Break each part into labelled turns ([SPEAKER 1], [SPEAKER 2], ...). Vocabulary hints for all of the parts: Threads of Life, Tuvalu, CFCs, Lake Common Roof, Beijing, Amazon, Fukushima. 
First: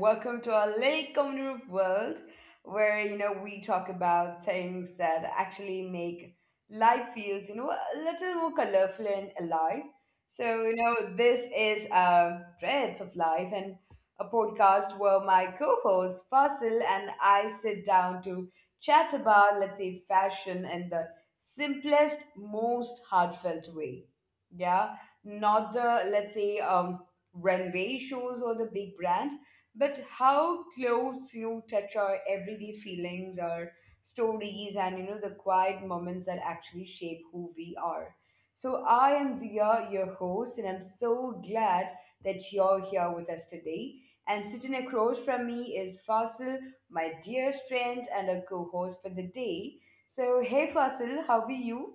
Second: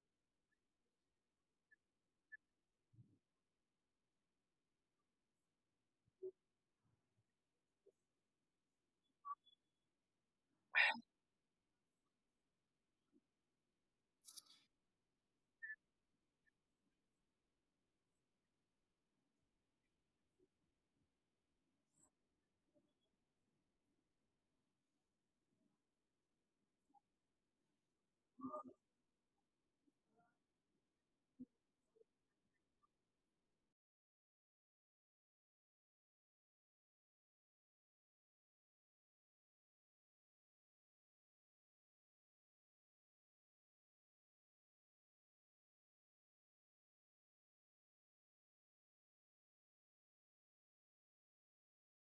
[SPEAKER 1] welcome to our Lake Common Roof world, where we talk about things that actually make life feels a little more colorful and alive. So this is Threads of Life, and a podcast where my co-host Fasil and I sit down to chat about, let's say, fashion in the simplest, most heartfelt way. Yeah, not the, let's say, runway shows or the big brands, but how close you touch our everyday feelings, our stories, and the quiet moments that actually shape who we are. So I am Dia, your host, and I'm so glad that you're here with us today. And sitting across from me is Fasil, my dearest friend and a co-host for the day. So hey Fasil, how are you?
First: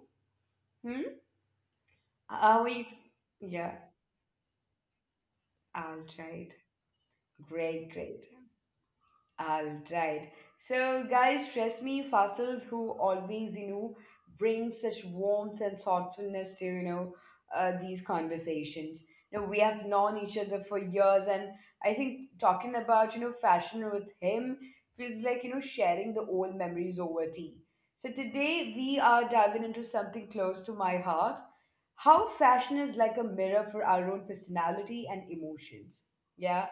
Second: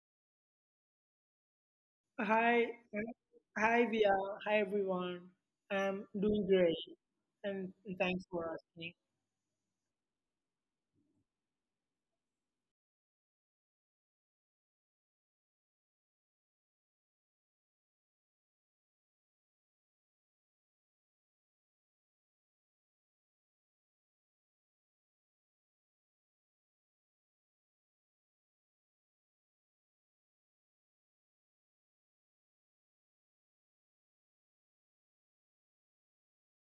[SPEAKER 1] Hmm?
[SPEAKER 2] Hi,
[SPEAKER 1] How are we?
[SPEAKER 2] hi,
[SPEAKER 1] Yeah,
[SPEAKER 2] Via. Hi, everyone.
[SPEAKER 1] all
[SPEAKER 2] I'm doing
[SPEAKER 1] right.
[SPEAKER 2] great, and
[SPEAKER 1] Great,
[SPEAKER 2] thanks
[SPEAKER 1] great.
[SPEAKER 2] for asking.
[SPEAKER 1] All right. So, guys, trust me, fossils who always, bring such warmth and thoughtfulness to, these conversations. We have known each other for years, and I think talking about, fashion with him feels like, sharing the old memories over tea. So, today we are diving into something close to my heart: how fashion is like a mirror for our own personality and emotions. Yeah?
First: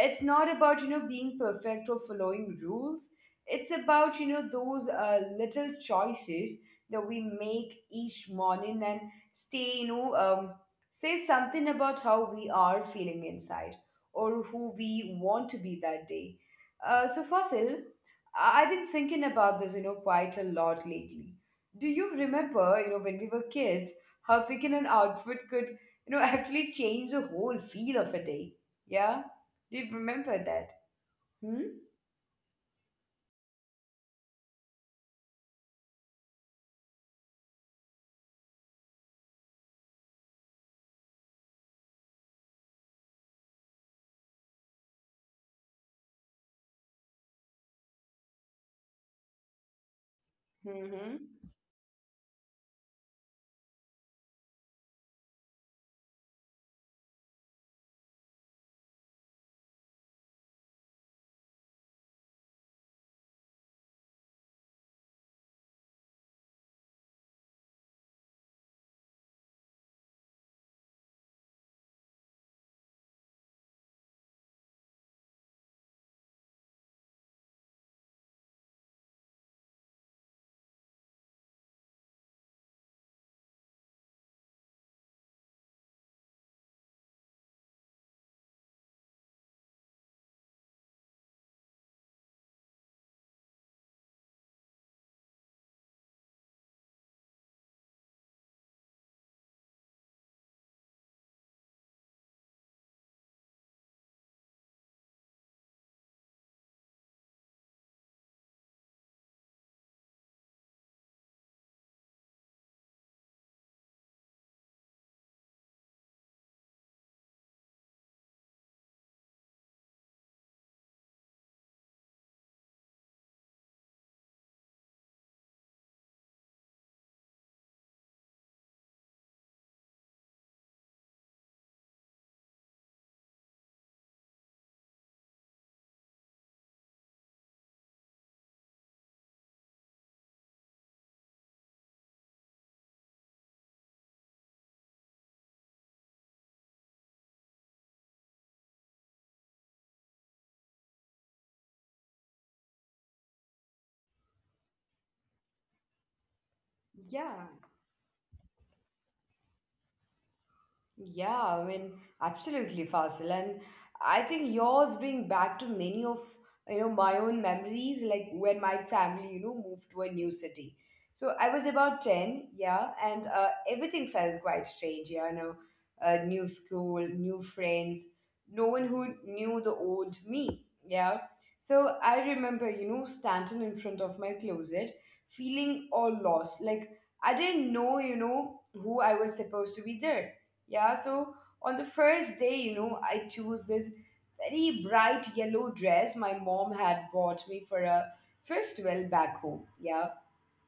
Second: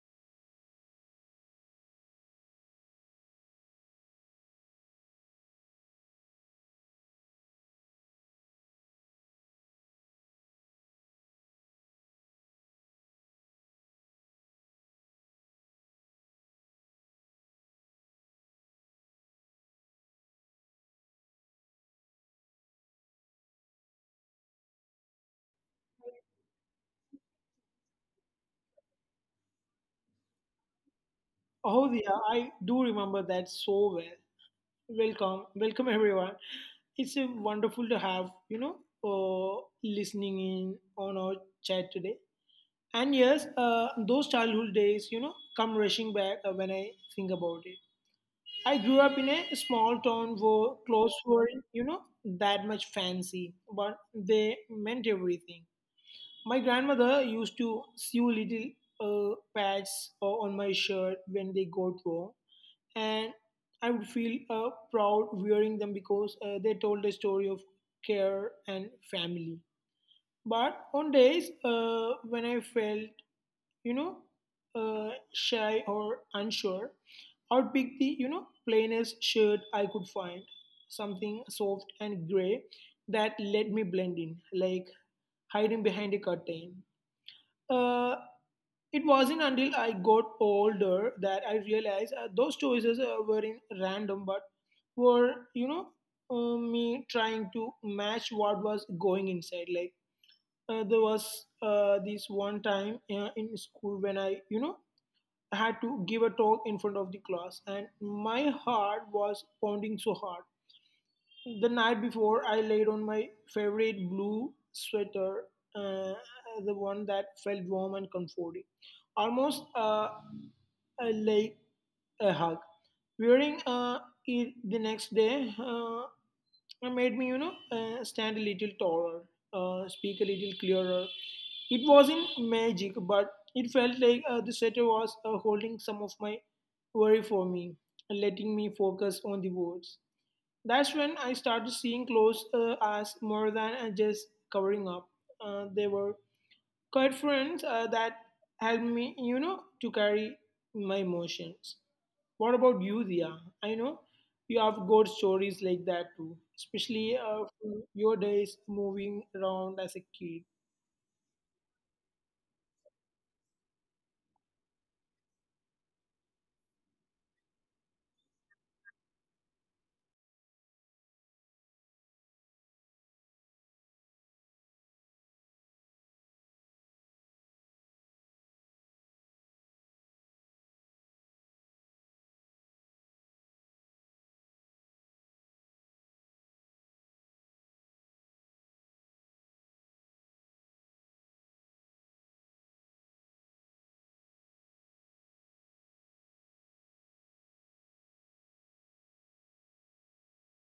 [SPEAKER 1] It's not about being perfect or following rules. It's about those little choices that we make each morning and stay, say something about how we are feeling inside or who we want to be that day. So Fasil, I've been thinking about this, quite a lot lately. Do you remember, when we were kids, how picking an outfit could, actually change the whole feel of a day? Yeah, do you remember that? Hmm?
[SPEAKER 2] Oh, Via, I do remember that so well. Welcome, welcome, everyone. It's wonderful to have listening in on our chat today. And yes, those childhood days, come rushing back when I think about it. I grew up in a small town where clothes
[SPEAKER 1] Mm-hmm.
[SPEAKER 2] weren't, that much fancy, but they meant everything. My grandmother used to sew little pads on my shirt when they got warm, and I would feel proud wearing them because they told a story of care and family. But on days when I felt, you know, shy or unsure, I would pick the, plainest shirt I could find, something soft and gray that let me blend in, like hiding behind a curtain. Uh, it wasn't until I got older that I realized those choices were in random, but were me trying to match what was going inside. Like there was this one time in school when I had to give a talk in front of the class, and my heart was pounding so hard the night before, I laid on my favorite blue sweater, uh, the one that felt warm and comforting, almost like a hug. Wearing it the next day made me, stand a little taller, speak a little clearer. It wasn't magic, but it felt like the sweater was holding some of my worry for me, letting me focus on the words. That's when I started seeing clothes as more than just covering up. They were quite friends that helped me, to carry my emotions. What about you, Dia? I know you have good stories like that too, especially
[SPEAKER 1] Yeah.
[SPEAKER 2] from your days moving around as a kid.
[SPEAKER 1] Yeah, I mean, absolutely, Fasil. And I think yours bring back to many of my own memories, like when my family, moved to a new city. So I was about 10, yeah, and everything felt quite strange, yeah, new school, new friends, no one who knew the old me, yeah. So I remember, standing in front of my closet, feeling all lost, like I didn't know, who I was supposed to be there. Yeah, so on the first day, I chose this very bright yellow dress my mom had bought me for a festival back home. Yeah.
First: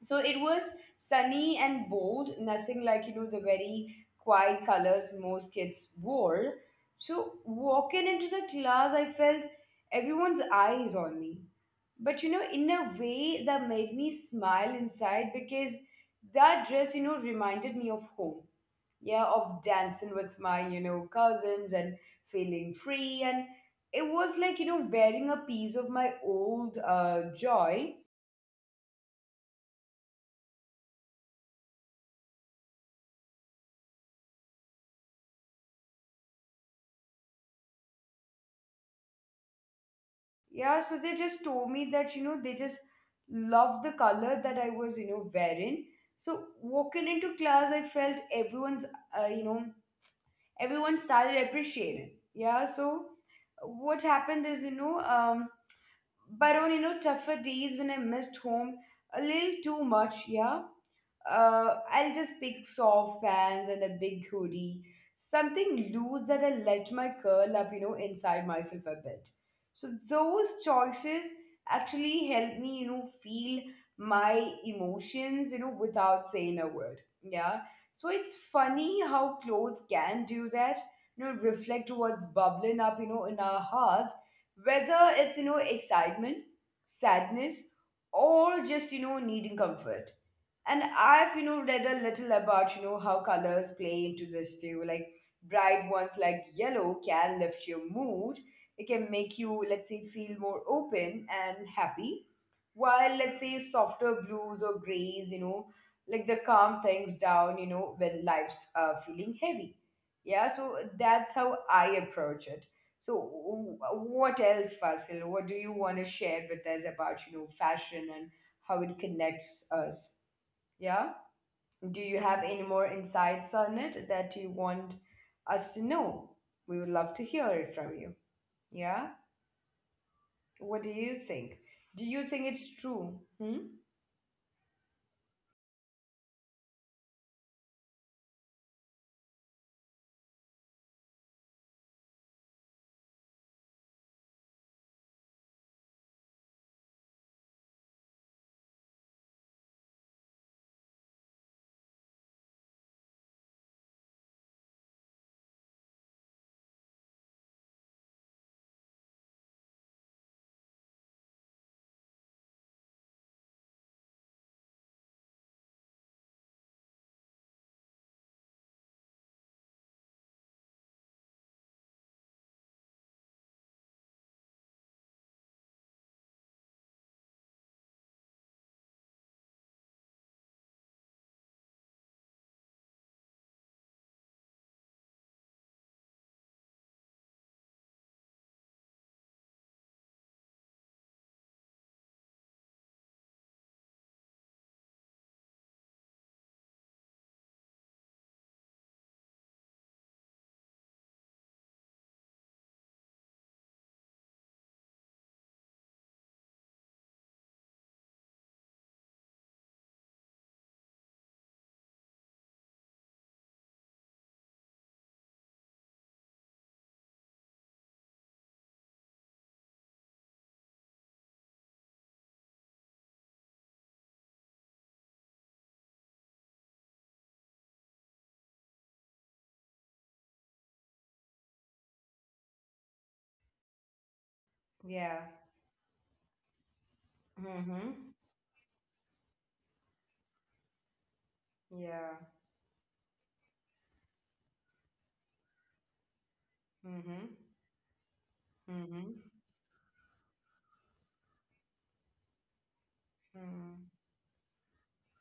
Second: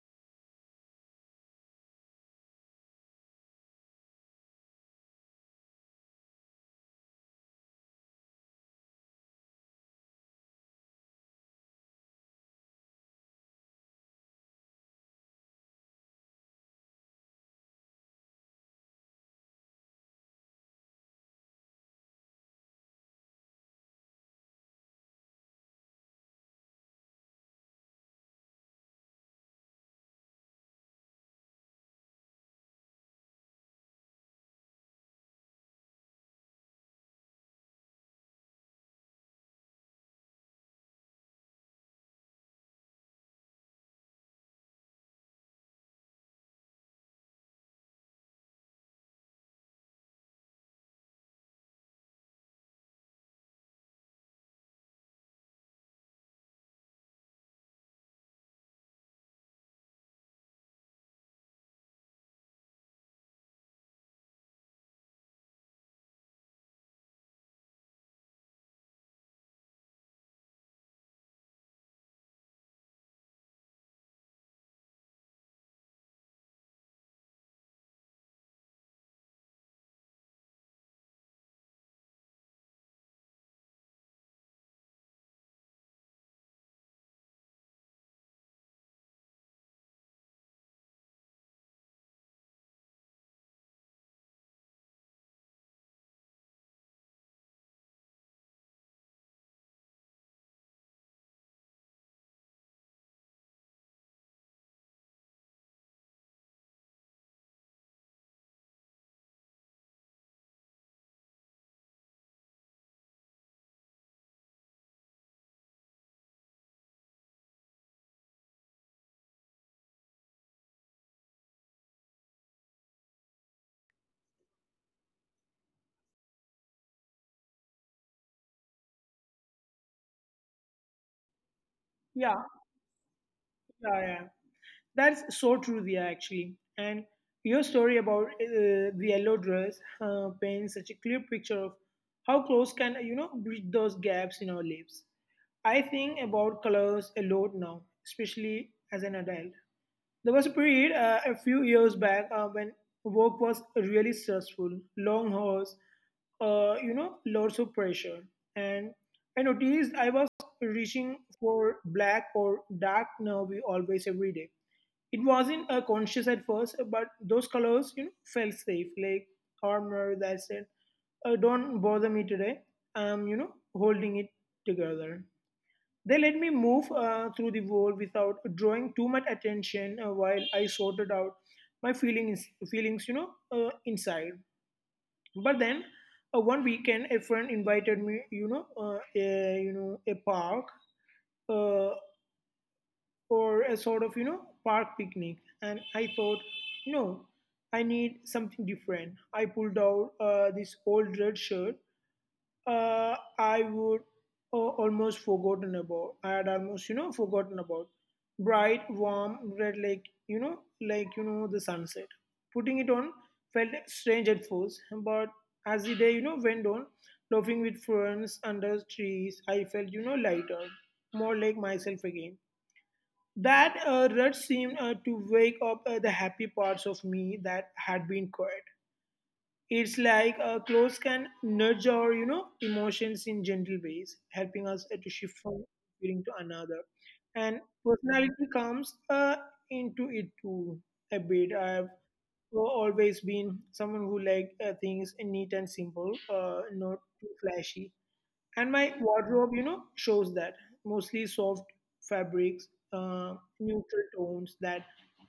[SPEAKER 1] So it was sunny and bold, nothing like, the very quiet colors most kids wore. So walking into the class, I felt everyone's eyes on me. But, in a way that made me smile inside, because that dress, reminded me of home, yeah, of dancing with my, cousins and feeling free. And it was like, wearing a piece of my old joy. Yeah, so they just told me that, they just loved the color that I was, wearing. So walking into class, I felt everyone's, uh, you know, everyone started appreciating. Yeah, so what happened is, but on, tougher days when I missed home a little too much, yeah, I'll just pick soft pants and a big hoodie, something loose that I let my curl up, inside myself a bit. So those choices actually help me, feel my emotions, without saying a word. Yeah. So it's funny how clothes can do that, reflect what's bubbling up, in our hearts, whether it's, excitement, sadness, or just, needing comfort. And I've, read a little about, how colors play into this too. Like bright ones like yellow can lift your mood. It can make you, let's say, feel more open and happy. While, let's say, softer blues or grays, like the calm things down, when life's feeling heavy. Yeah, so that's how I approach it. So, what else, Fasil? What do you want to share with us about, fashion and how it connects us? Yeah. Do you have any more insights on it that you want us to know? We would love to hear it from you. Yeah? What do you think? Do you
[SPEAKER 2] Yeah,
[SPEAKER 1] think it's true? Hmm?
[SPEAKER 2] yeah, yeah. That's so true, Dia, actually. And your story about the yellow dress paints such a clear picture of how clothes can, bridge those gaps in our lives. I think about colors a lot now, especially as an adult. There was a period a few years back when work was really stressful, long hours, lots of pressure. And I noticed I was reaching for black or dark nervy always every day. It wasn't conscious at first, but those colors, felt safe, like armor that said, don't bother me today. I'm, holding it together. They let me move through the wall without drawing too much attention while I sorted out my feelings, inside. But then, one weekend, a friend invited me, a park uh, or a sort of, park picnic, and I thought, no, I need something different. I pulled out this old red shirt I would almost forgotten about. I had almost forgotten about bright, warm red, like the sunset. Putting it on felt strange at first, but as the day went on, laughing with friends under trees, I felt lighter, more like myself again. That red seemed to wake up the happy parts of me that had been quiet. It's like clothes can nudge our, emotions in gentle ways, helping us to
[SPEAKER 1] Yeah.
[SPEAKER 2] shift from feeling to another. And
[SPEAKER 1] Mm-hmm.
[SPEAKER 2] personality comes into it too a bit. I've
[SPEAKER 1] Yeah.
[SPEAKER 2] always been someone who like things neat and simple, not too
[SPEAKER 1] Mm-hmm.
[SPEAKER 2] flashy, and my
[SPEAKER 1] Mm-hmm.
[SPEAKER 2] wardrobe shows that. Mostly soft fabrics
[SPEAKER 1] Mm.
[SPEAKER 2] neutral tones that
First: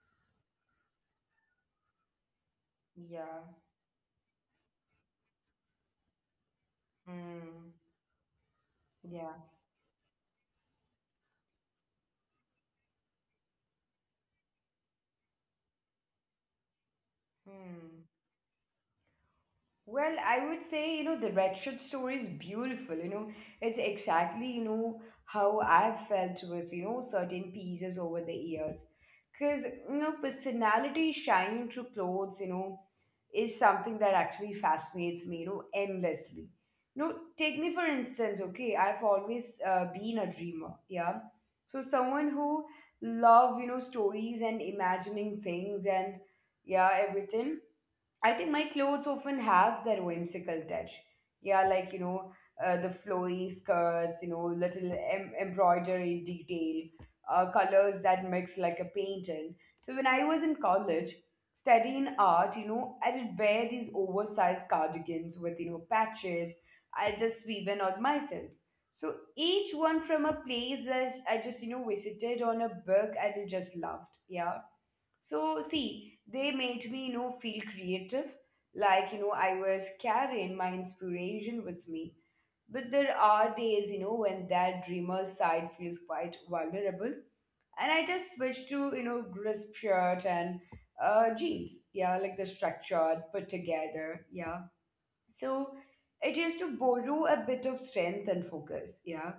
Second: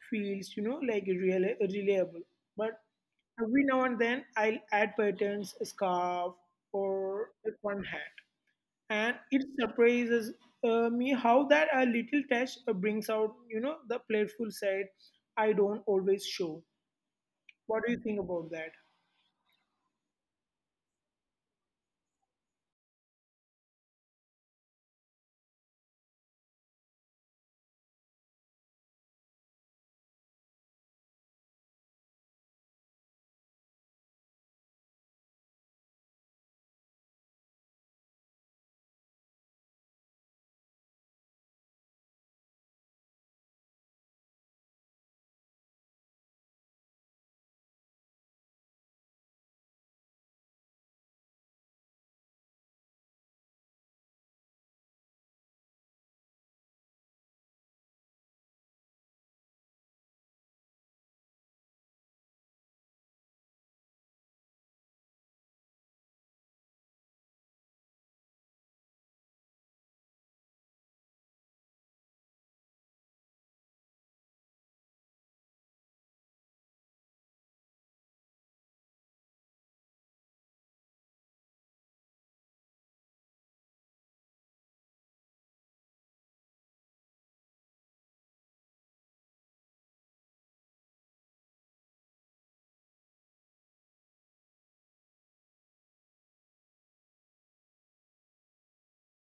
[SPEAKER 2] feels like real reliable. But
[SPEAKER 1] Yeah.
[SPEAKER 2] every now and then I'll add patterns, a scarf or a
[SPEAKER 1] Mm.
[SPEAKER 2] fun hat, and it
[SPEAKER 1] Yeah.
[SPEAKER 2] surprises me how that a little touch brings out the playful side I don't always show. What do you
[SPEAKER 1] Hmm.
[SPEAKER 2] think about that?
[SPEAKER 1] Well, I would say, the red shirt story is beautiful. It's exactly, how I've felt with, certain pieces over the years. Because, personality shining through clothes, is something that actually fascinates me, endlessly. Take me for instance, okay, I've always been a dreamer, yeah. So someone who love, stories and imagining things and, yeah, everything. I think my clothes often have that whimsical touch. Yeah, like, the flowy skirts, little embroidery detail, colors that mix like a painting. So when I was in college studying art, I did wear these oversized cardigans with, patches I just woven on myself. So each one from a place that I just, visited on a book and I just loved. Yeah, so, see, they made me, feel creative, like, I was carrying my inspiration with me. But there are days, when that dreamer side feels quite vulnerable. And I just switched to, crisp shirt and jeans. Yeah, like the structured, put together. Yeah. So it is to borrow a bit of strength and focus. Yeah,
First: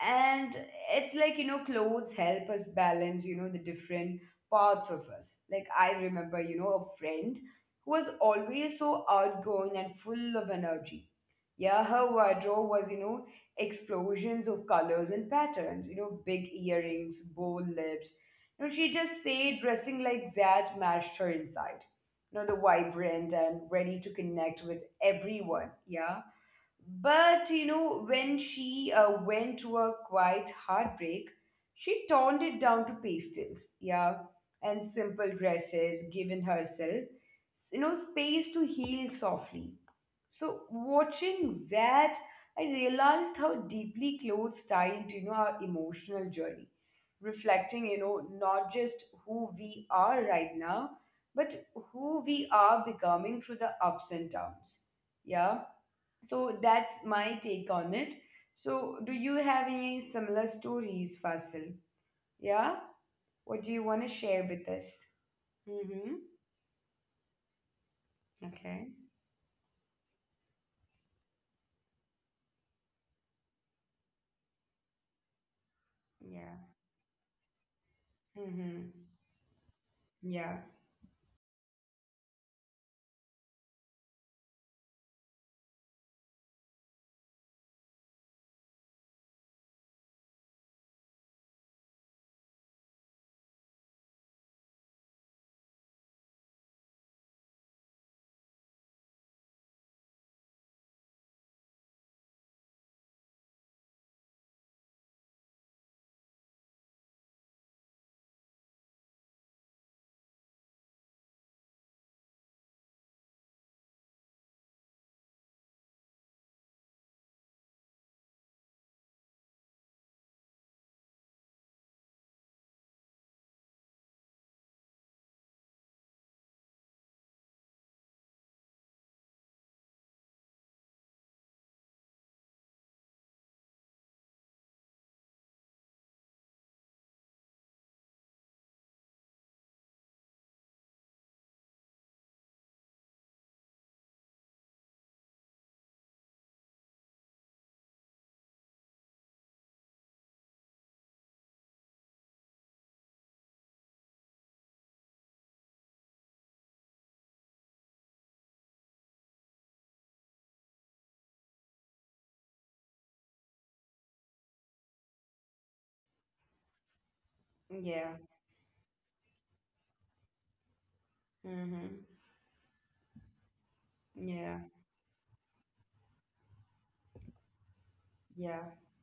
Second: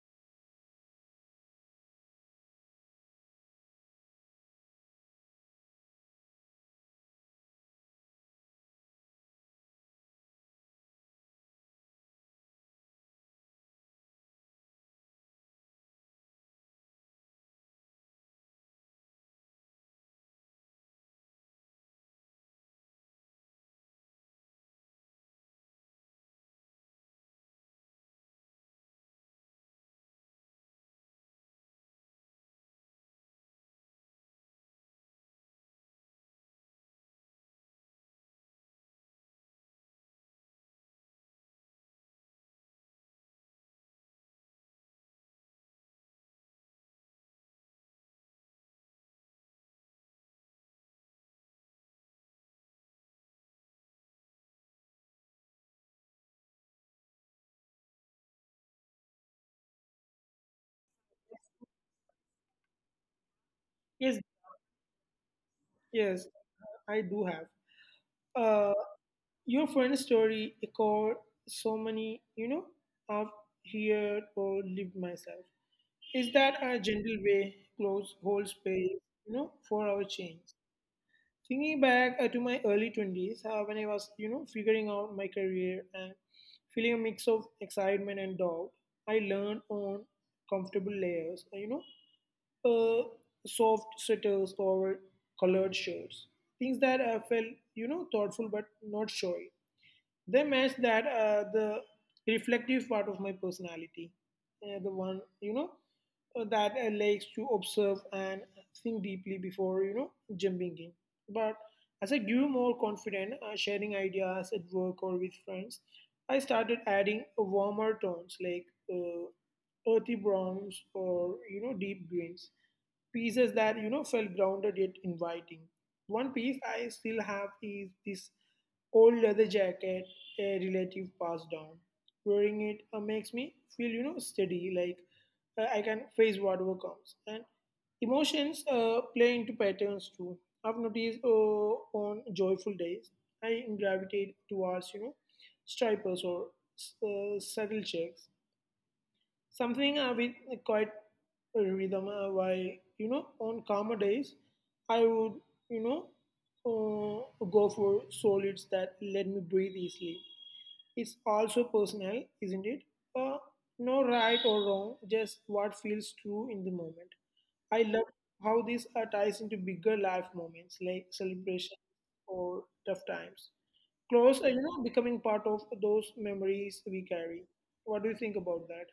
[SPEAKER 1] and it's like, clothes help us balance, the different parts of us. Like I remember, a friend who was always so outgoing and full of energy. Yeah, her wardrobe was, explosions of colors and patterns, big earrings, bold lips. She just said dressing like that matched her inside, the vibrant and ready to connect with everyone. Yeah, but, when she went to a quiet heartbreak, she toned it down to pastels, yeah, and simple dresses, giving herself, space to heal softly. So watching that, I realized how deeply clothes tie into, our emotional journey, reflecting, not just who we are right now, but who we are becoming through the ups and downs. Yeah, so that's my take on it. So, do you have any similar stories, Fasil? Yeah? What do you want to
[SPEAKER 2] Yes,
[SPEAKER 1] share with us? Mm-hmm.
[SPEAKER 2] yes, I do have.
[SPEAKER 1] Okay.
[SPEAKER 2] Uh, Your friend's story echoed so many, I've heard or lived myself. Is
[SPEAKER 1] Yeah.
[SPEAKER 2] that a gentle way close whole
[SPEAKER 1] Mm-hmm.
[SPEAKER 2] space, for our change?
[SPEAKER 1] Yeah.
[SPEAKER 2] Thinking back to my early 20s, when I was, figuring out my career and feeling a mix of excitement and doubt, I learned on comfortable layers, know, uh, soft sweaters or colored shirts. Things that I felt, thoughtful but not showy. They match that the reflective part of my personality, the one that likes to observe and think deeply before jumping in. But as I grew more confident, sharing ideas at work or with friends, I started adding warmer tones like uh, earthy browns or deep greens, pieces that felt grounded yet inviting. One piece I still have is this old leather jacket, a relative passed down. Wearing it makes me feel, steady, like I can face whatever comes. And emotions play into patterns too. I've noticed on joyful days, I gravitate towards, stripers or subtle checks, something with quite a rhythm. Why on calmer days, I would you know go for solids that let me breathe easily. It's also personal, isn't it? Uh, no right or wrong, just what feels true in the moment. I love
[SPEAKER 1] Yeah.
[SPEAKER 2] how this ties into bigger life moments like celebration
[SPEAKER 1] Mm-hmm.
[SPEAKER 2] or tough times. Clothes, are
[SPEAKER 1] Yeah.
[SPEAKER 2] becoming part of those memories we carry. What do you think
[SPEAKER 1] Yeah.
[SPEAKER 2] about that?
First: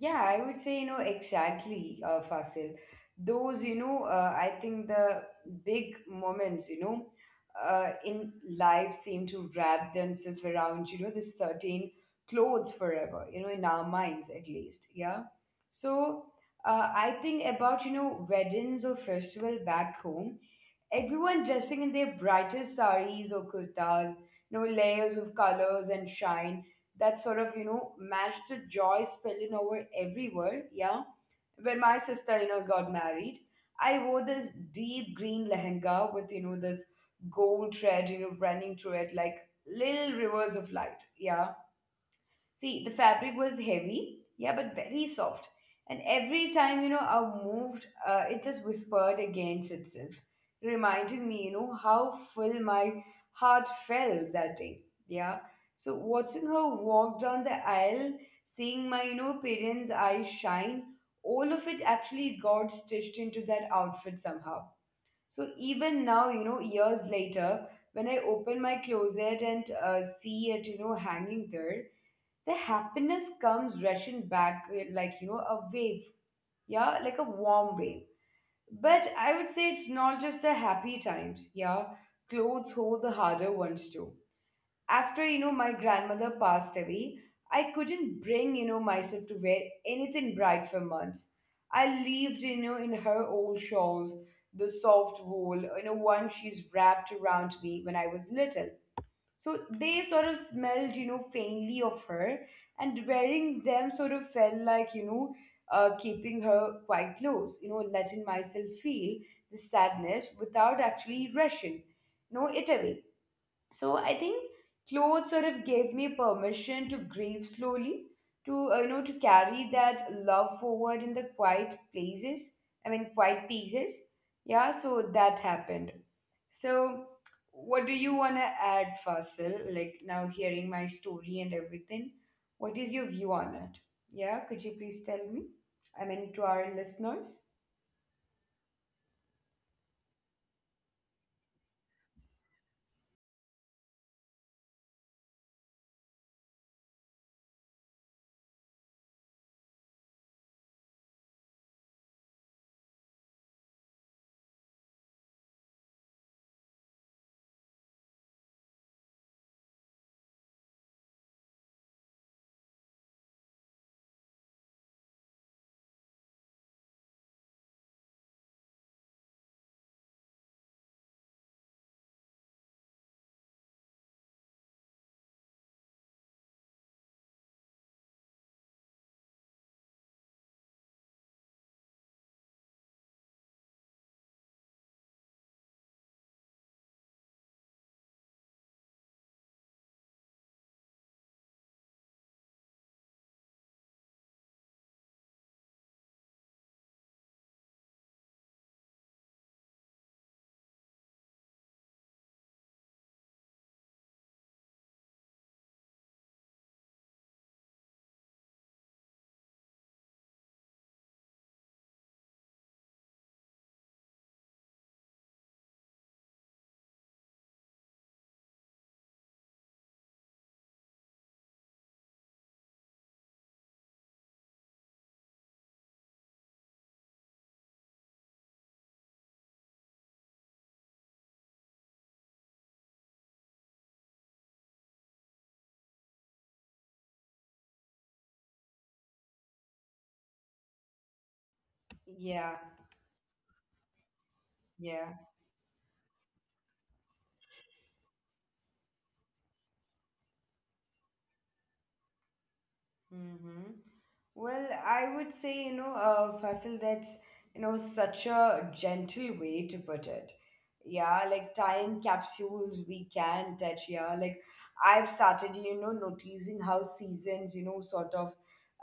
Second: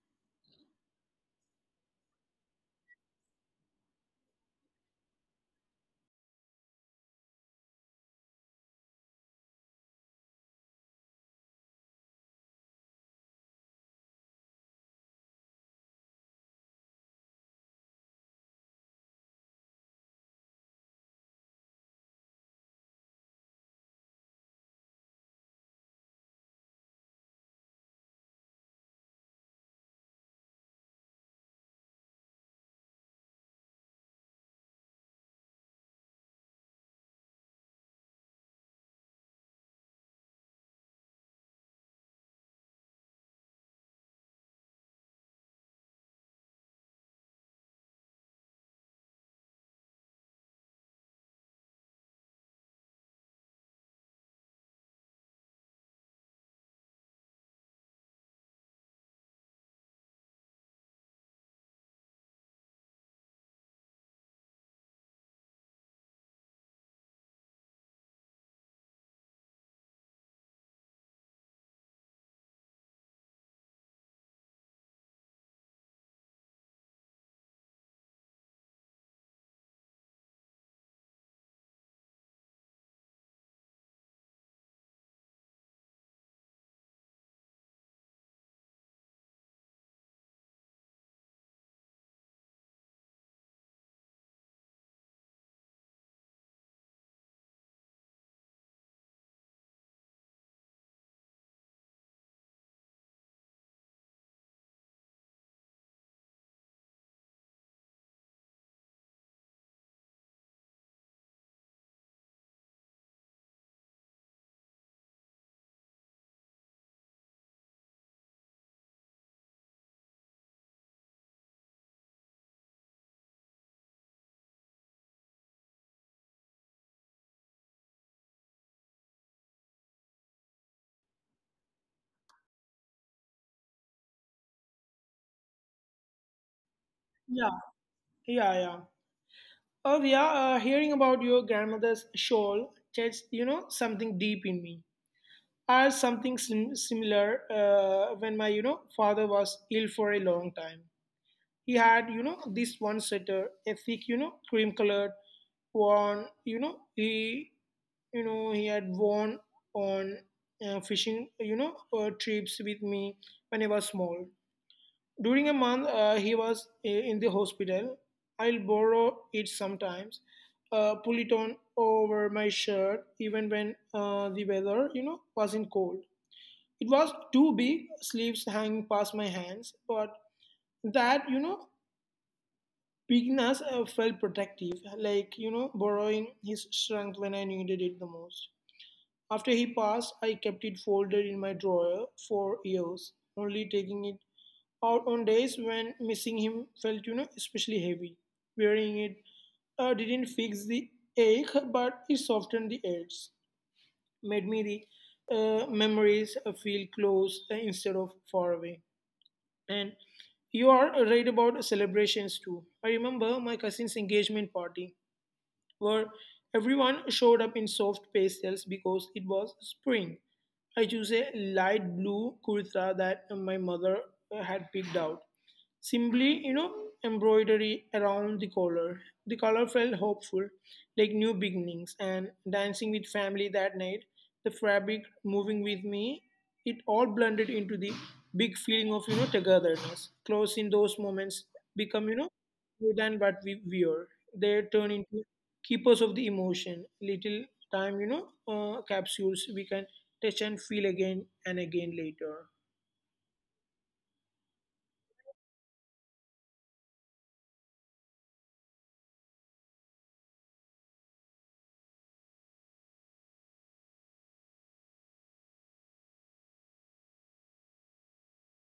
[SPEAKER 1] Yeah, I would say, exactly, Fasil. Those, I think the big moments, in life seem to wrap themselves around, this certain clothes forever, in our minds at least. Yeah. So I think about, weddings or festival back home, everyone dressing in their brightest saris or kurtas, layers of colors and shine that sort of, matched the joy spilling over everywhere. Yeah. When my sister, got married, I wore this deep green lehenga with, this gold thread, running through it like little rivers of light. Yeah. See, the fabric was heavy, yeah, but very soft. And every time, I moved, it just whispered against itself, reminding me, how full my heart felt that day. Yeah. So watching her walk down the aisle, seeing my, parents' eyes shine, all of it actually got stitched into that outfit somehow. So even now, years later, when I open my closet and see it, hanging there, the happiness comes rushing back with, like, a wave. Yeah, like a warm wave. But I would say it's not just the happy times. Yeah, clothes hold the harder ones too. After my grandmother passed away, I couldn't bring myself to wear anything bright for months. I lived in her old shawls, the soft wool one she's wrapped around me when I was little. So they sort of smelled, faintly of her, and wearing them sort of felt like, keeping her quite close, letting myself feel the sadness without actually rushing it away. So I think clothes sort of gave me permission to grieve slowly, to to carry that love forward in the quiet places. I mean, quiet pieces. Yeah, so that happened. So what do you want to add, Fasil, like now, hearing my story and everything? What is your view on it? Yeah, could you please tell me? I mean, to our listeners.
[SPEAKER 2] Yeah, yeah. Oh, yeah. Hearing about your grandmother's shawl touched, something deep in me. I had something similar when my, father was ill for a long time. He had, this one sweater, a thick, cream-colored one. He had worn on fishing, trips with me when I was small. During a month, he was in the hospital. I'll borrow it sometimes, pull it on over my shirt, even when the weather, wasn't cold. It was too big, sleeves hanging past my hands, but that, bigness felt protective, like, borrowing his strength when I needed it the most. After he passed, I kept it folded in my drawer for years, only taking it out on days when missing him felt, especially heavy. Wearing it didn't fix the ache, but it softened the edge, made me the memories feel close instead of far away. And you are right about celebrations too. I remember my cousin's engagement party where everyone showed up in soft pastels because it was spring. I chose a light blue kurta that my mother had picked out. Simply, embroidery around the collar. The color felt hopeful, like new beginnings, and dancing with family that night, the fabric moving with me, it all blended into the big feeling of, togetherness. Clothes in those moments become,
[SPEAKER 1] Yeah,
[SPEAKER 2] more than what we wear. They turn
[SPEAKER 1] yeah.
[SPEAKER 2] into keepers of the emotion, little time, capsules we can touch and feel again and again later.
[SPEAKER 1] Mm-hmm. Well, I would say, Fasil, that's, such a gentle way to put it. Yeah, like time capsules we can touch. Yeah, like I've started, noticing how seasons, sort of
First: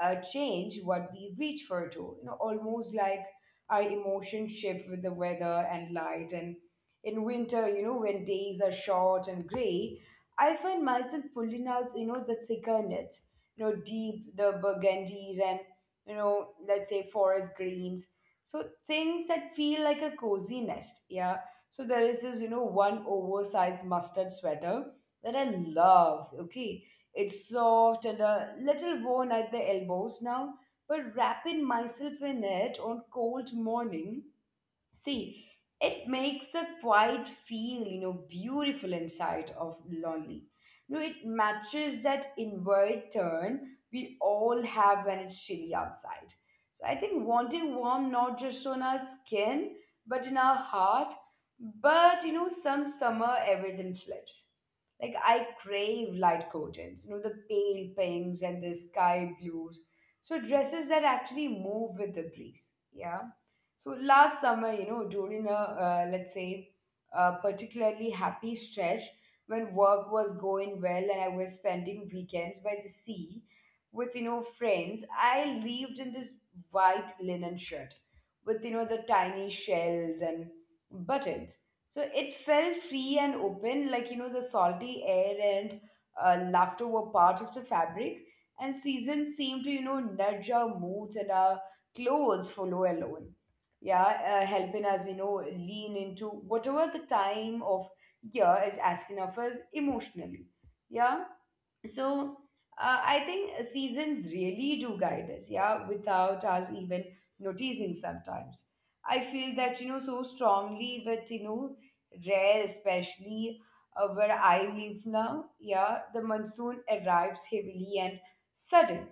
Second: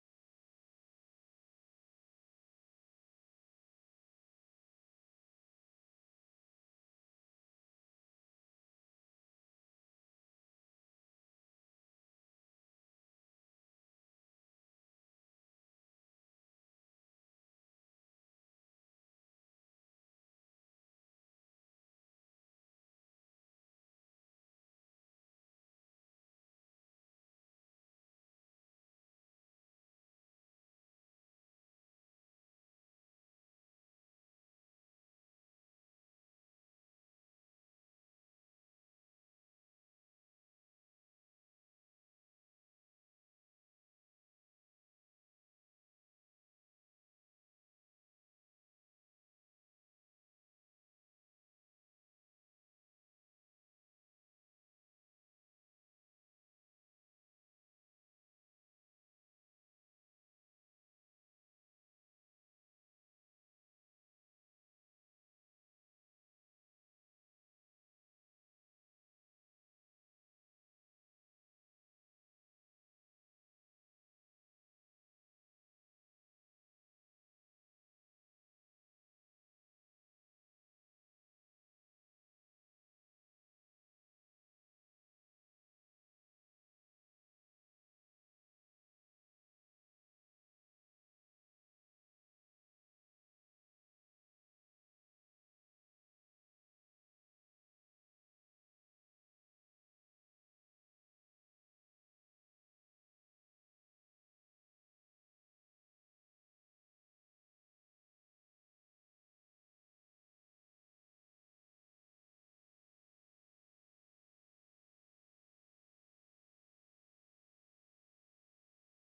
[SPEAKER 1] change what we reach for too. Almost like our emotions shift with the weather and light. And in winter, when days are short and gray, I find myself pulling out, the thicker knit, deep, the burgundies, and let's say forest greens, so things that feel like a cozy nest. Yeah, so there is this one oversized mustard sweater that I love. Okay, it's soft and a little worn at the elbows now, but wrapping myself in it on cold morning. See, it makes the quiet feel, beautiful inside of lonely. It matches that inward turn we all have when it's chilly outside. So I think wanting warm, not just on our skin, but in our heart. But some summer everything flips. Like I crave light curtains, the pale pinks and the sky blues. So dresses that actually move with the breeze. Yeah, so last summer, during a let's say a particularly happy stretch when work was going well and I was spending weekends by the sea with friends, I lived in this white linen shirt with the tiny shells and buttons. So it felt free and open, like the salty air and laughter were part of the fabric, and seasons seemed to nudge our moods and our clothes follow alone, yeah, helping us, lean into whatever the time of year is asking of us emotionally. Yeah, so I think seasons really do guide us. Yeah, without us even noticing sometimes. I feel that so strongly, but rare, especially where I live now. Yeah, the monsoon arrives heavily and sudden,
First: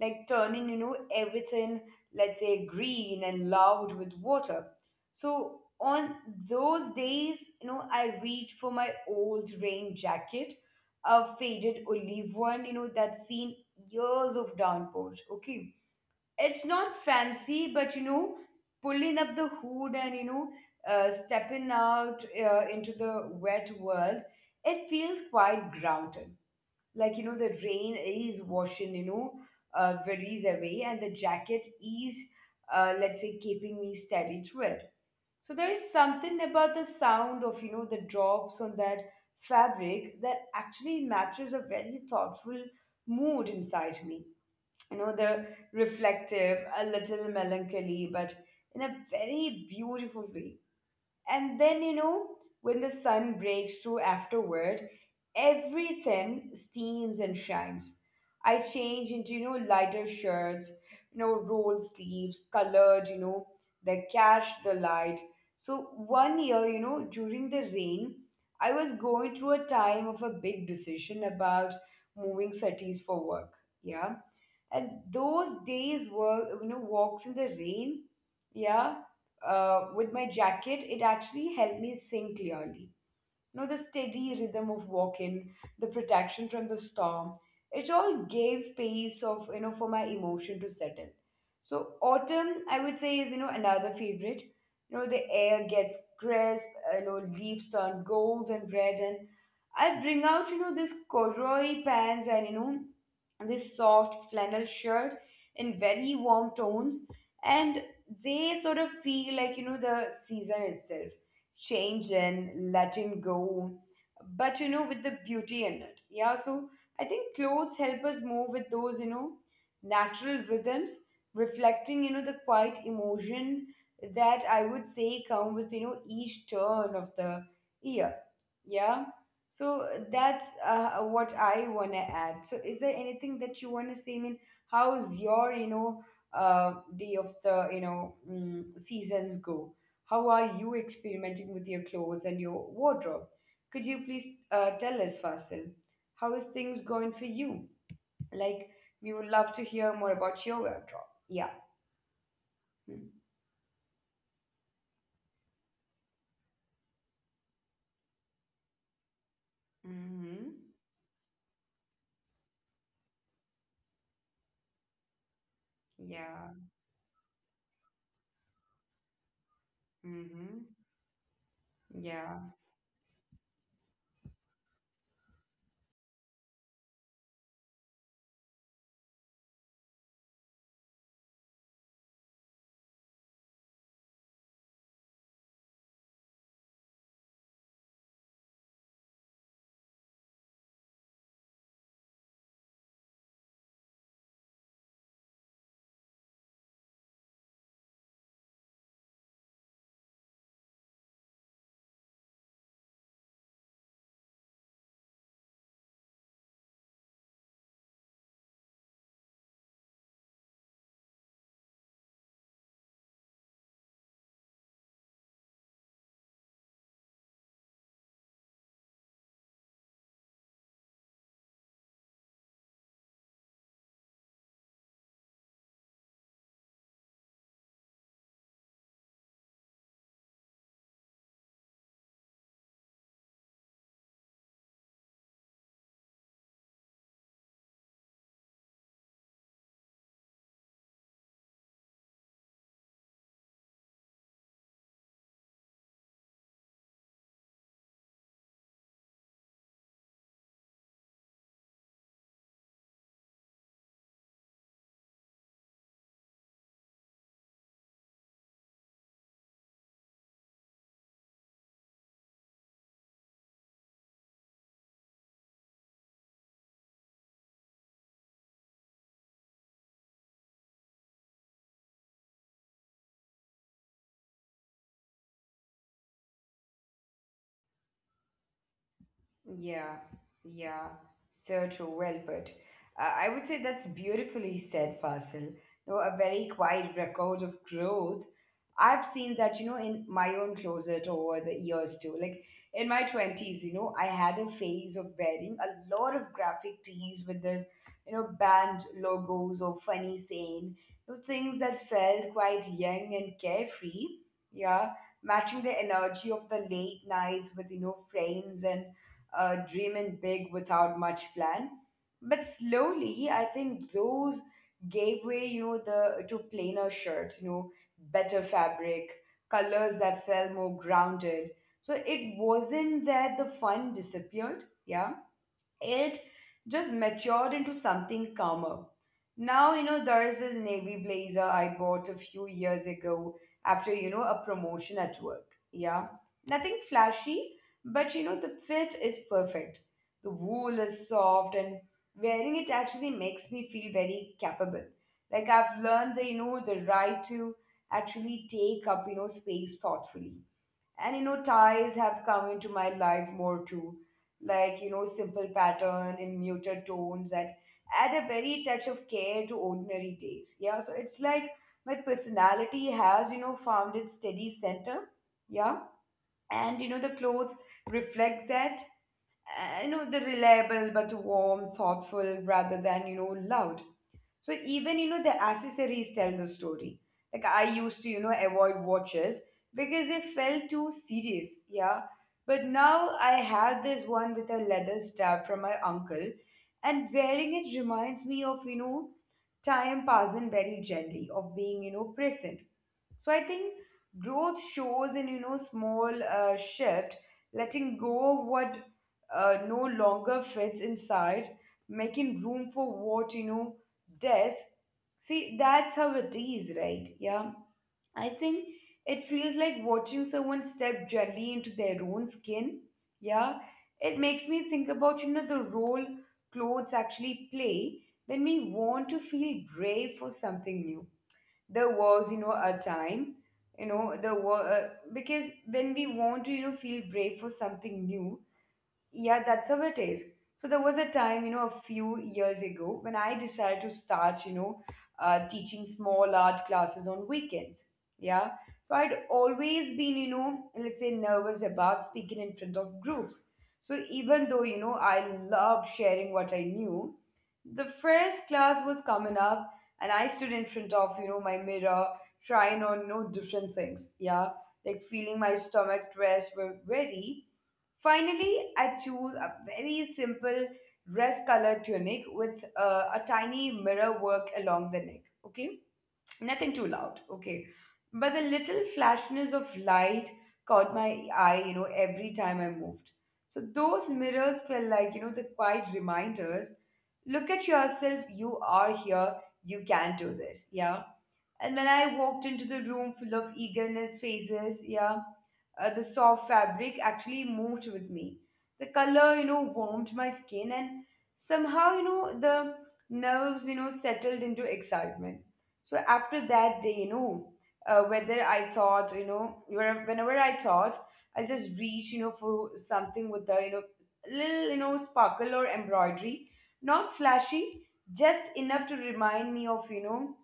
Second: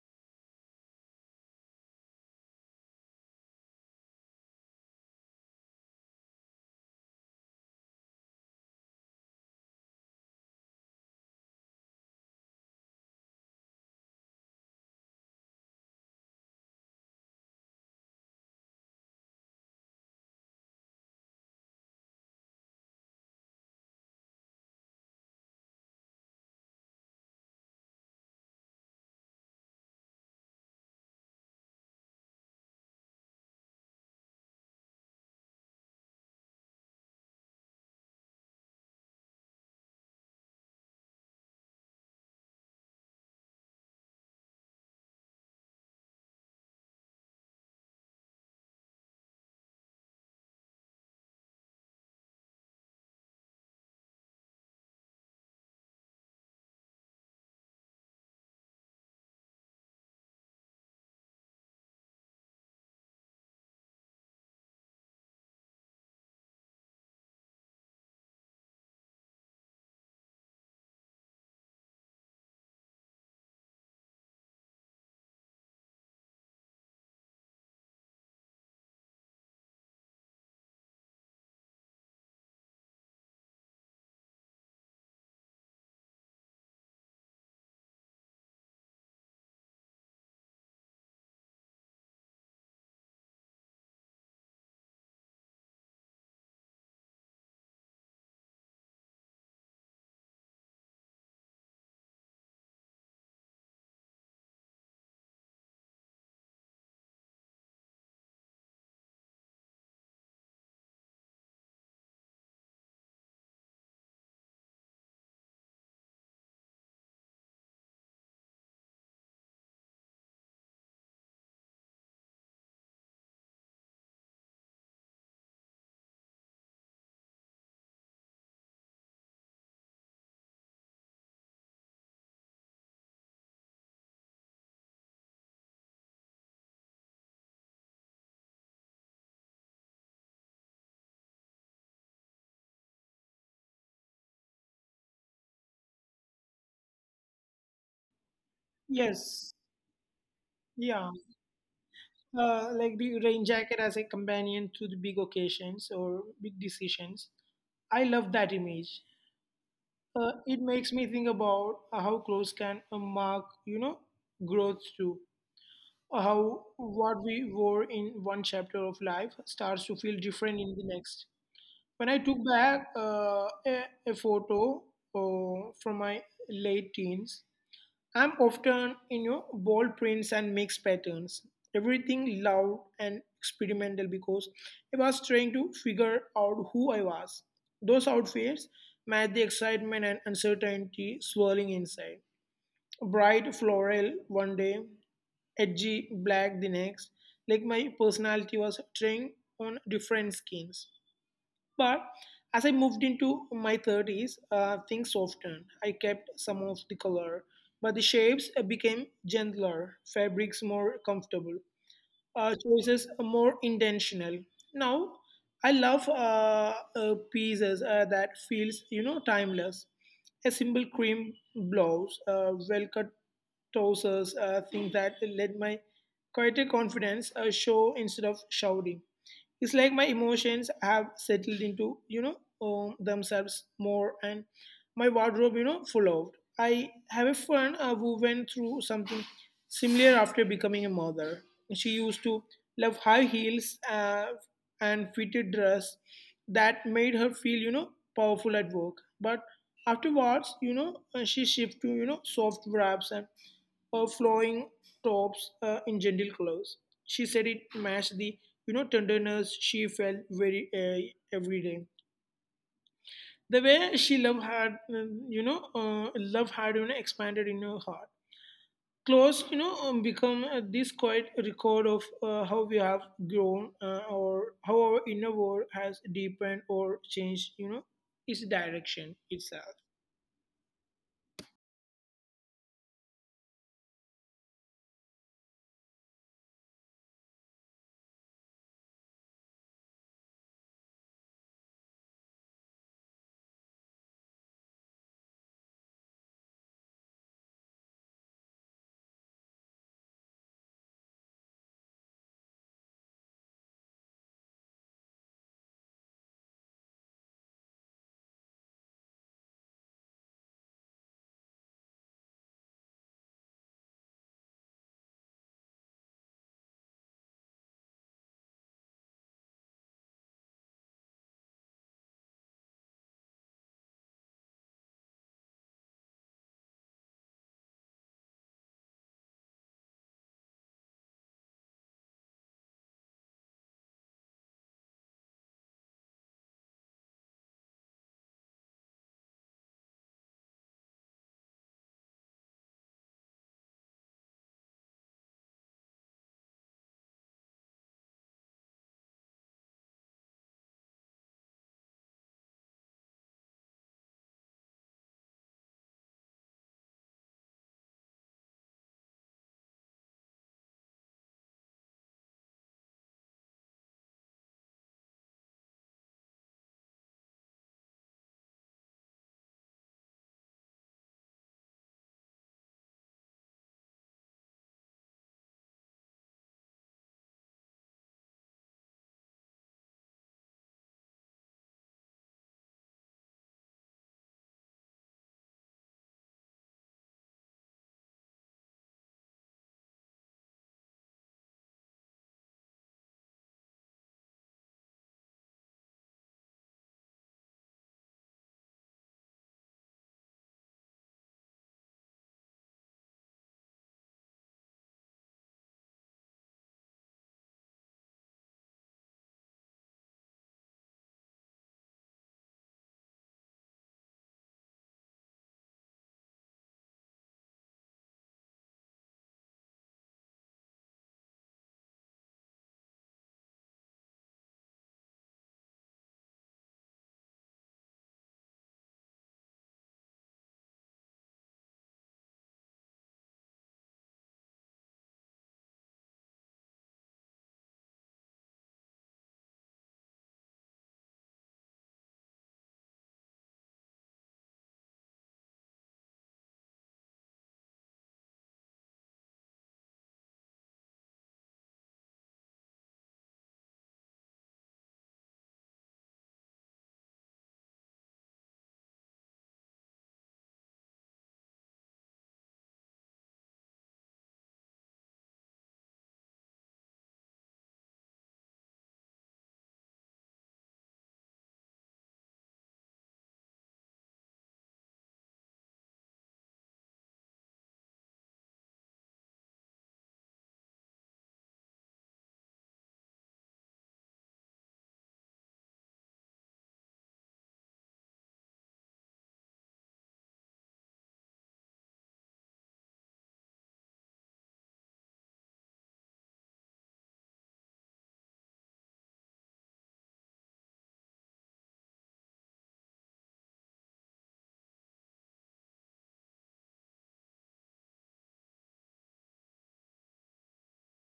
[SPEAKER 1] like turning everything, let's say, green and loud with water. So on those days I reach for my old rain jacket, a faded olive one, that's seen years of downpours. Okay, it's not fancy, but pulling up the hood and stepping out into the wet world, it feels quite grounded. Like, the rain is washing, worries away, and the jacket is, let's say, keeping me steady through it. So there is something about the sound of the drops on that fabric that actually matches a very thoughtful mood inside me. The reflective, a little melancholy, but in a very beautiful way. And then, when the sun breaks through afterward, everything steams and shines. I change into, lighter shirts, roll sleeves, colored, that catch the light. So one year, during the rain, I was going through a time of a big decision about moving cities for work. Yeah. And those days were, walks in the rain, yeah, with my jacket, it actually helped me think clearly. The steady rhythm of walking, the protection from the storm. It all gave space of for my emotion to settle. So autumn, I would say, is another favorite. The air gets crisp. Leaves turn gold and red, and I bring out this corduroy pants and this soft flannel shirt in very warm tones, and they sort of feel like the season itself, change and letting go, but with the beauty in it. Yeah, so I think clothes help us move with those, natural rhythms, reflecting, the quiet emotion that I would say come with, each turn of the year. Yeah. So that's what I want to add. So is there anything that you want to say? I mean, how's your, day of the, seasons go? How are you experimenting with your clothes and your wardrobe? Could you please tell us, Fasil, how is things going for you? Like, we would love
[SPEAKER 2] Yes.
[SPEAKER 1] to hear more about your wardrobe.
[SPEAKER 2] Yeah.
[SPEAKER 1] Yeah.
[SPEAKER 2] Like the rain jacket as a companion to the big occasions or big decisions. I love that image.
[SPEAKER 1] Mm-hmm.
[SPEAKER 2] It makes me think about how clothes can mark, growth too.
[SPEAKER 1] Yeah.
[SPEAKER 2] How what we wore in one chapter of life starts to feel different
[SPEAKER 1] Mm-hmm.
[SPEAKER 2] in the next. When I took
[SPEAKER 1] Yeah.
[SPEAKER 2] back a photo from my late teens, I'm often in your bold prints and mixed patterns. Everything loud and experimental because I was trying to figure out who I was. Those outfits match the excitement and uncertainty swirling inside. Bright floral one day, edgy black the next. Like my personality was trying on different skins. But as I moved into my 30s, things softened. I kept some of the color, but the shapes became gentler, fabrics more comfortable, choices more intentional. Now, I love pieces that feels, timeless. A simple cream blouse, well-cut trousers, things that let my quieter confidence show instead of shouting. It's like my emotions have settled into, themselves more and my wardrobe, full out. I have a friend who went through something similar after becoming a mother. She used to love high heels and fitted dress that made her feel, powerful at work. But afterwards, she shifted to, soft wraps and flowing tops in gentle colors. She said it matched the tenderness she felt very every day. The way she love had expanded in her heart. Clothes become this quiet record of how we have grown or how our inner world has deepened or changed its direction itself.
[SPEAKER 1] Yeah, yeah, so true. Well put. I would say that's beautifully said, Fasil. No, a very quiet record of growth. I've seen that, in my own closet over the years too. Like in my 20s, I had a phase of wearing a lot of graphic tees with this, band logos or funny saying, things that felt quite young and carefree. Yeah, matching the energy of the late nights with, friends and dreaming big without much plan. But slowly, I think those gave way, you know, the to plainer shirts, better fabric, colors that felt more grounded. So it wasn't that the fun disappeared, yeah, it just matured into something calmer. Now, there is this navy blazer I bought a few years ago after, a promotion at work. Yeah. Nothing flashy, but the fit is perfect. The wool is soft and wearing it actually makes me feel very capable. Like I've learned the right to actually take up, space thoughtfully. And ties have come into my life more too, like simple pattern in muted tones that add a very touch of care to ordinary days. Yeah, so it's like my personality has found its steady center. Yeah, and the clothes reflect that. The reliable, but warm, thoughtful, rather than loud. So even the accessories tell the story. Like I used to avoid watches because they felt too serious, yeah. But now I have this one with a leather strap from my uncle, and wearing it reminds me of time passing very gently, of being present. So I think growth shows in small shift, letting go of what no longer fits inside, making room for what does. See, that's how it is, right? Yeah, I think it feels like watching someone step gently into their own skin. Yeah, it makes me think about the role clothes actually play when we want to feel brave for something new. There was a time, you know the were because when we want to feel brave for something new. Yeah, that's how it is. So there was a time, a few years ago, when I decided to start teaching small art classes on weekends. Yeah, so I'd always been, let's say, nervous about speaking in front of groups. So even though I love sharing what I knew, the first class was coming up, and I stood in front of my mirror, trying on no different things, yeah, like feeling my stomach dress were ready. Finally, I chose a very simple dress color tunic with a tiny mirror work along the neck. Okay, nothing too loud. Okay, but the little flashness of light caught my eye every time I moved. So those mirrors felt like, the quiet reminders: look at yourself, you are here, you can do this. Yeah. And when I walked into the room full of eagerness faces, yeah, the soft fabric actually moved with me. The color, warmed my skin, and somehow, the nerves, settled into excitement. So after that day, whether I thought, whenever I thought, I'll just reach, for something with the, little, sparkle or embroidery, not flashy, just enough to remind me of,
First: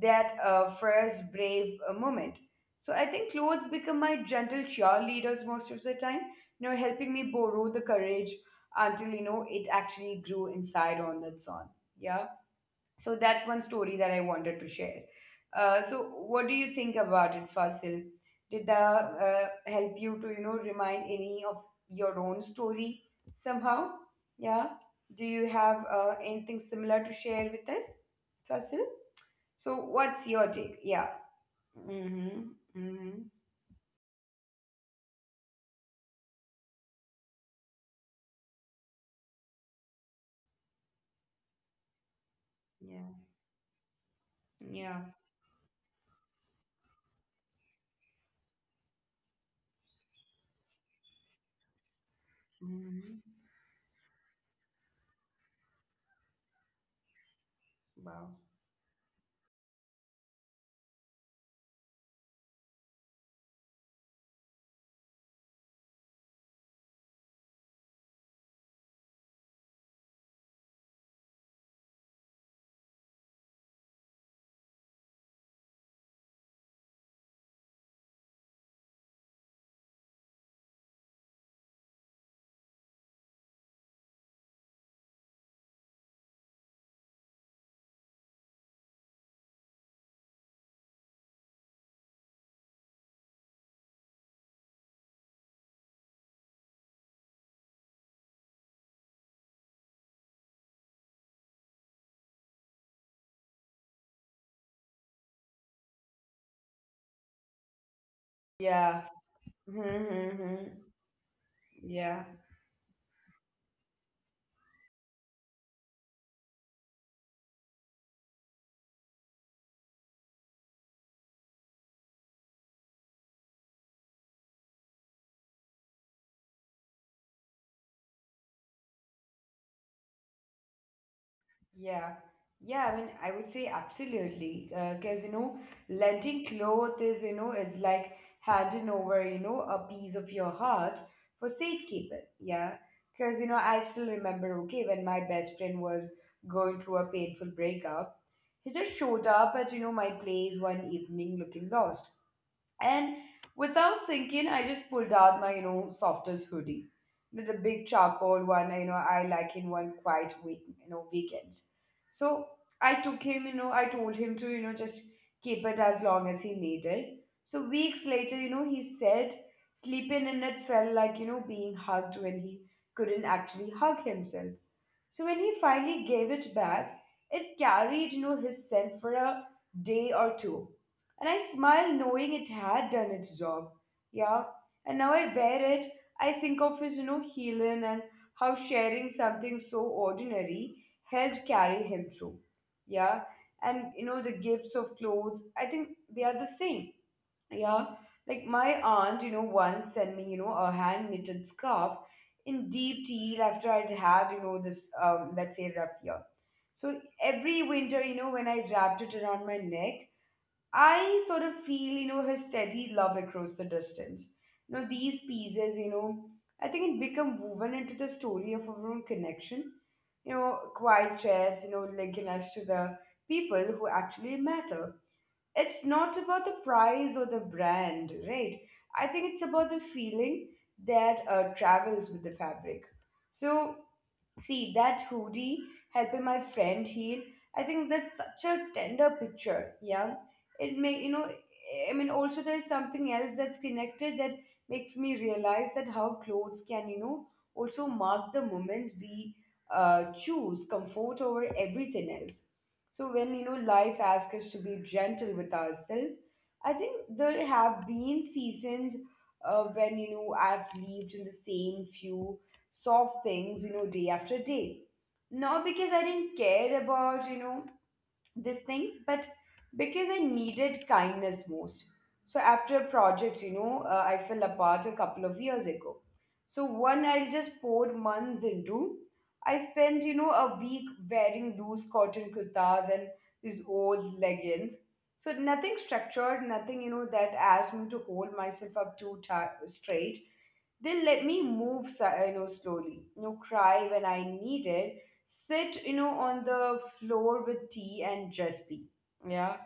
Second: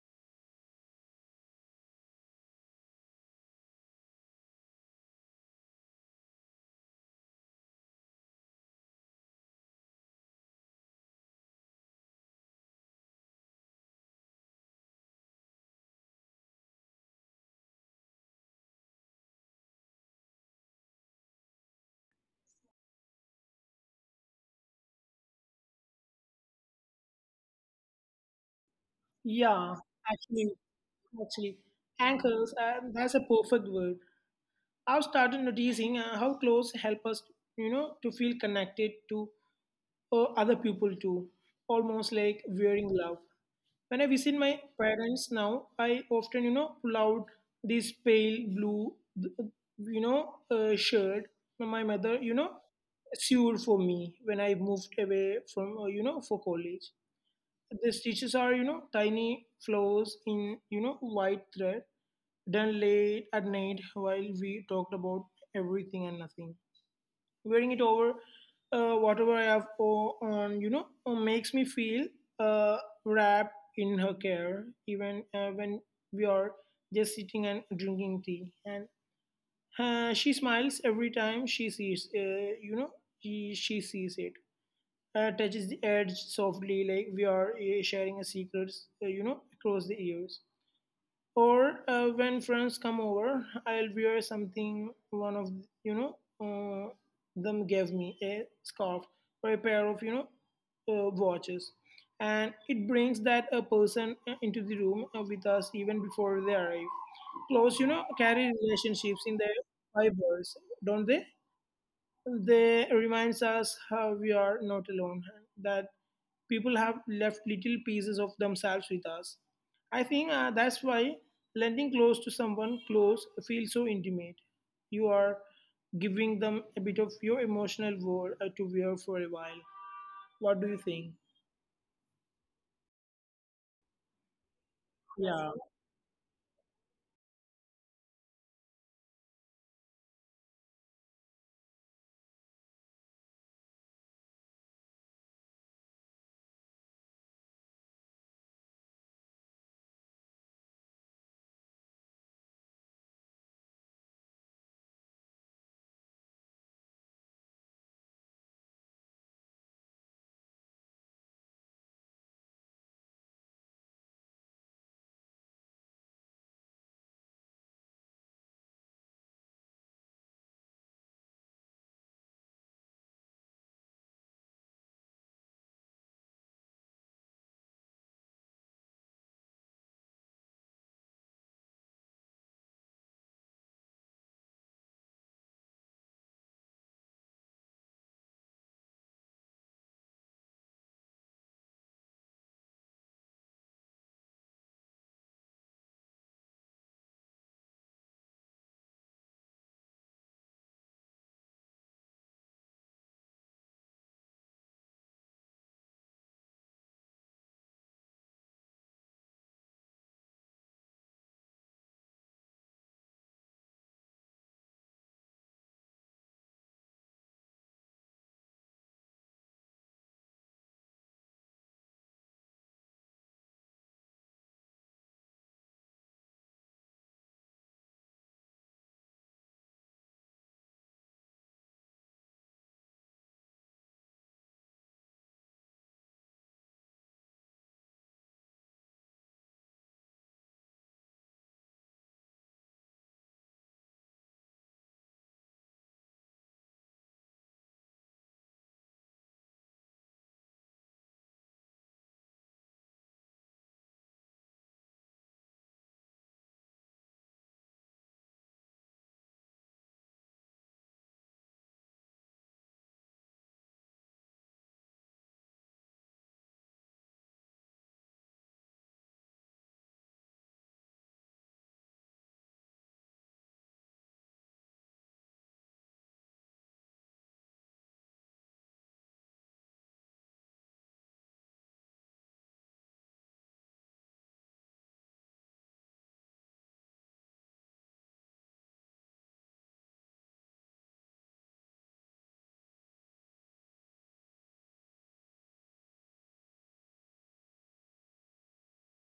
[SPEAKER 1] that first brave moment. So I think clothes become my gentle cheerleaders most of the time, helping me borrow the courage until, it actually grew inside on its own. Yeah. So that's one story that I wanted to share. So what do you think about it, Fasil? Did that help you to, remind any of your own story somehow? Yeah. Do you have anything similar to share with us, Fasil? So
[SPEAKER 2] Yeah,
[SPEAKER 1] what's your
[SPEAKER 2] actually,
[SPEAKER 1] take? Yeah.
[SPEAKER 2] actually,
[SPEAKER 1] Mm-hmm.
[SPEAKER 2] anchors.
[SPEAKER 1] Mm-hmm.
[SPEAKER 2] That's a perfect word. I've started noticing how clothes help us, to feel connected to other people too, almost like wearing
[SPEAKER 1] Yeah.
[SPEAKER 2] love. When I visit my
[SPEAKER 1] Yeah.
[SPEAKER 2] parents now, I often, pull out this pale blue, shirt my mother,
[SPEAKER 1] Mm-hmm.
[SPEAKER 2] sewed for me when I moved away from, for college. The
[SPEAKER 1] Wow.
[SPEAKER 2] stitches are, tiny flowers in, white thread done late at night while we talked about everything and nothing. Wearing it over whatever I have on, makes me feel uh, wrapped in her care, even when we are just sitting and drinking tea. And she smiles every time she sees, you know, she sees it. Touches the edge softly, like we are sharing a secrets, across the years. Or when friends come over I'll wear something one of you know uh, them gave me, a scarf or a pair of watches, and it brings that a person into the room with us even before they arrive. Close
[SPEAKER 1] Yeah.
[SPEAKER 2] carry relationships in their
[SPEAKER 1] Mm-hmm.
[SPEAKER 2] fibers, don't they
[SPEAKER 1] Yeah.
[SPEAKER 2] they reminds us how we are not alone, that people have left little pieces of themselves with us. I think that's why lending clothes to someone close feels so intimate. You are giving them a bit of your emotional world to wear for a while. What do you think?
[SPEAKER 1] Yeah. Yeah, I mean, I would say absolutely. Because,
[SPEAKER 2] Yeah,
[SPEAKER 1] lending cloth is like handing over, a piece of your heart for safekeeping. Yeah. Because, I still remember, okay, when my best friend was going through a painful breakup. He just showed up at, my place one evening looking lost. And without thinking, I just pulled out my, softest hoodie. The big charcoal one, I like in one quiet week, weekends. So I took him, you know, I told him to, just keep it as long as he needed. So weeks later, he said sleeping in it felt like, being hugged when he couldn't actually hug himself. So when he finally gave it back, it carried, his scent for a day or two. And I smiled knowing it had done its job. Yeah. And now I wear it, I think of his, healing and how sharing something so ordinary helped carry him through. Yeah. And the gifts of clothes, I think they are the same. Yeah. Like my aunt, once sent me, a hand knitted scarf in deep teal after I'd had, this, let's say, rough year. So every winter, when I wrapped it around my neck, I sort of feel, her steady love across the distance. These pieces, I think it become woven into the story of our own connection. Quiet chats, linking us to the people who actually matter. It's not about the price or the brand, right? I think it's about the feeling that travels with the fabric. So see that hoodie helping my friend heal. I think that's such a tender picture. Yeah, it may. I mean, also there's something else that's connected that makes me realize that how clothes can also mark the moments we choose comfort over everything else. So when life asks us to be gentle with ourselves, I think there have been seasons when I've lived in the same few solve things, day after day. Not because I didn't care about, these things, but because I needed kindness most. So after a project, I fell apart a couple of years ago. So one I just poured months into. I spent, a week wearing loose cotton kurtas and these old leggings. So nothing structured, nothing, that asked me to hold myself up too tight straight. They'll let me move, slowly, cry when I need it, sit, on the floor with tea and just be. Yeah.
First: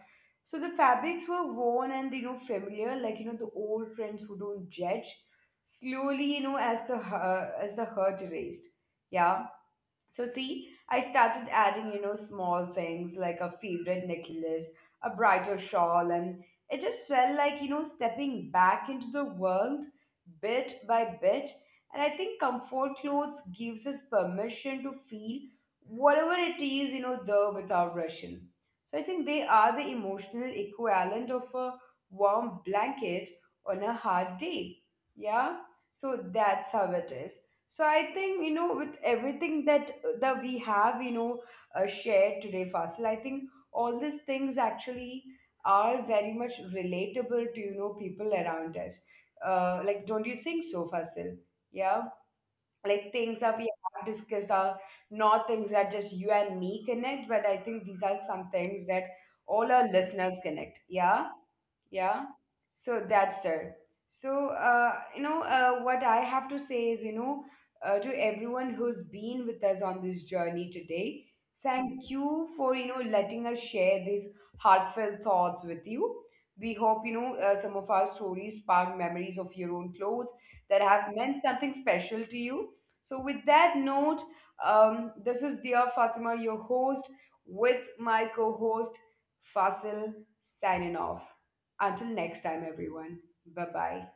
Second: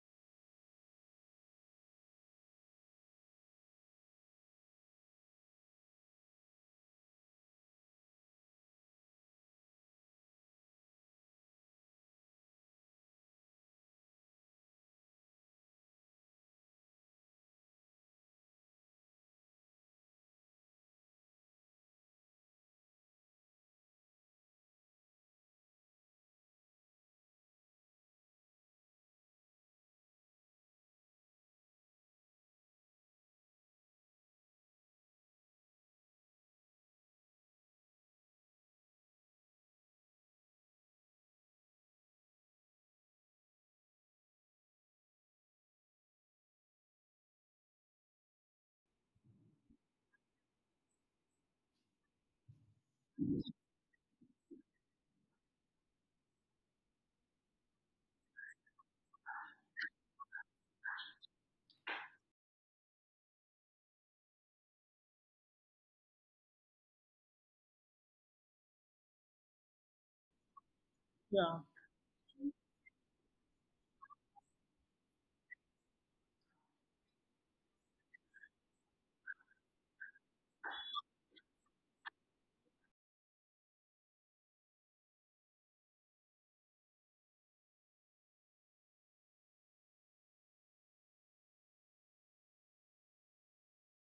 [SPEAKER 1] So the fabrics were worn and, familiar, like, the old friends who don't judge. Slowly, as the hurt erased. Yeah. So see, I started adding, small things like a favorite necklace, a brighter shawl, and it just felt like, stepping back into the world bit by bit. And I think comfort clothes gives us permission to feel whatever it is, there without rushing. So I think they are the emotional equivalent of a warm blanket on a hard day. Yeah. So that's how it is. So I think with everything that we have shared today, Fasil, I think all these things actually are very much relatable to people around us. Like, don't you think so, Fasil? Yeah, like things that we have discussed are not things that just you and me connect, but I think these are some things that all our listeners connect. Yeah, yeah. So that's it. So what I have to say is to everyone who's been with us on this journey today,
[SPEAKER 2] yeah.
[SPEAKER 1] thank you for letting us share these heartfelt thoughts with you. We hope some of our stories spark memories of your own clothes that have meant something special to you. So with that note, this is dear Fatima, your host, with my co-host Fasil, signing off until next time, everyone. Bye bye.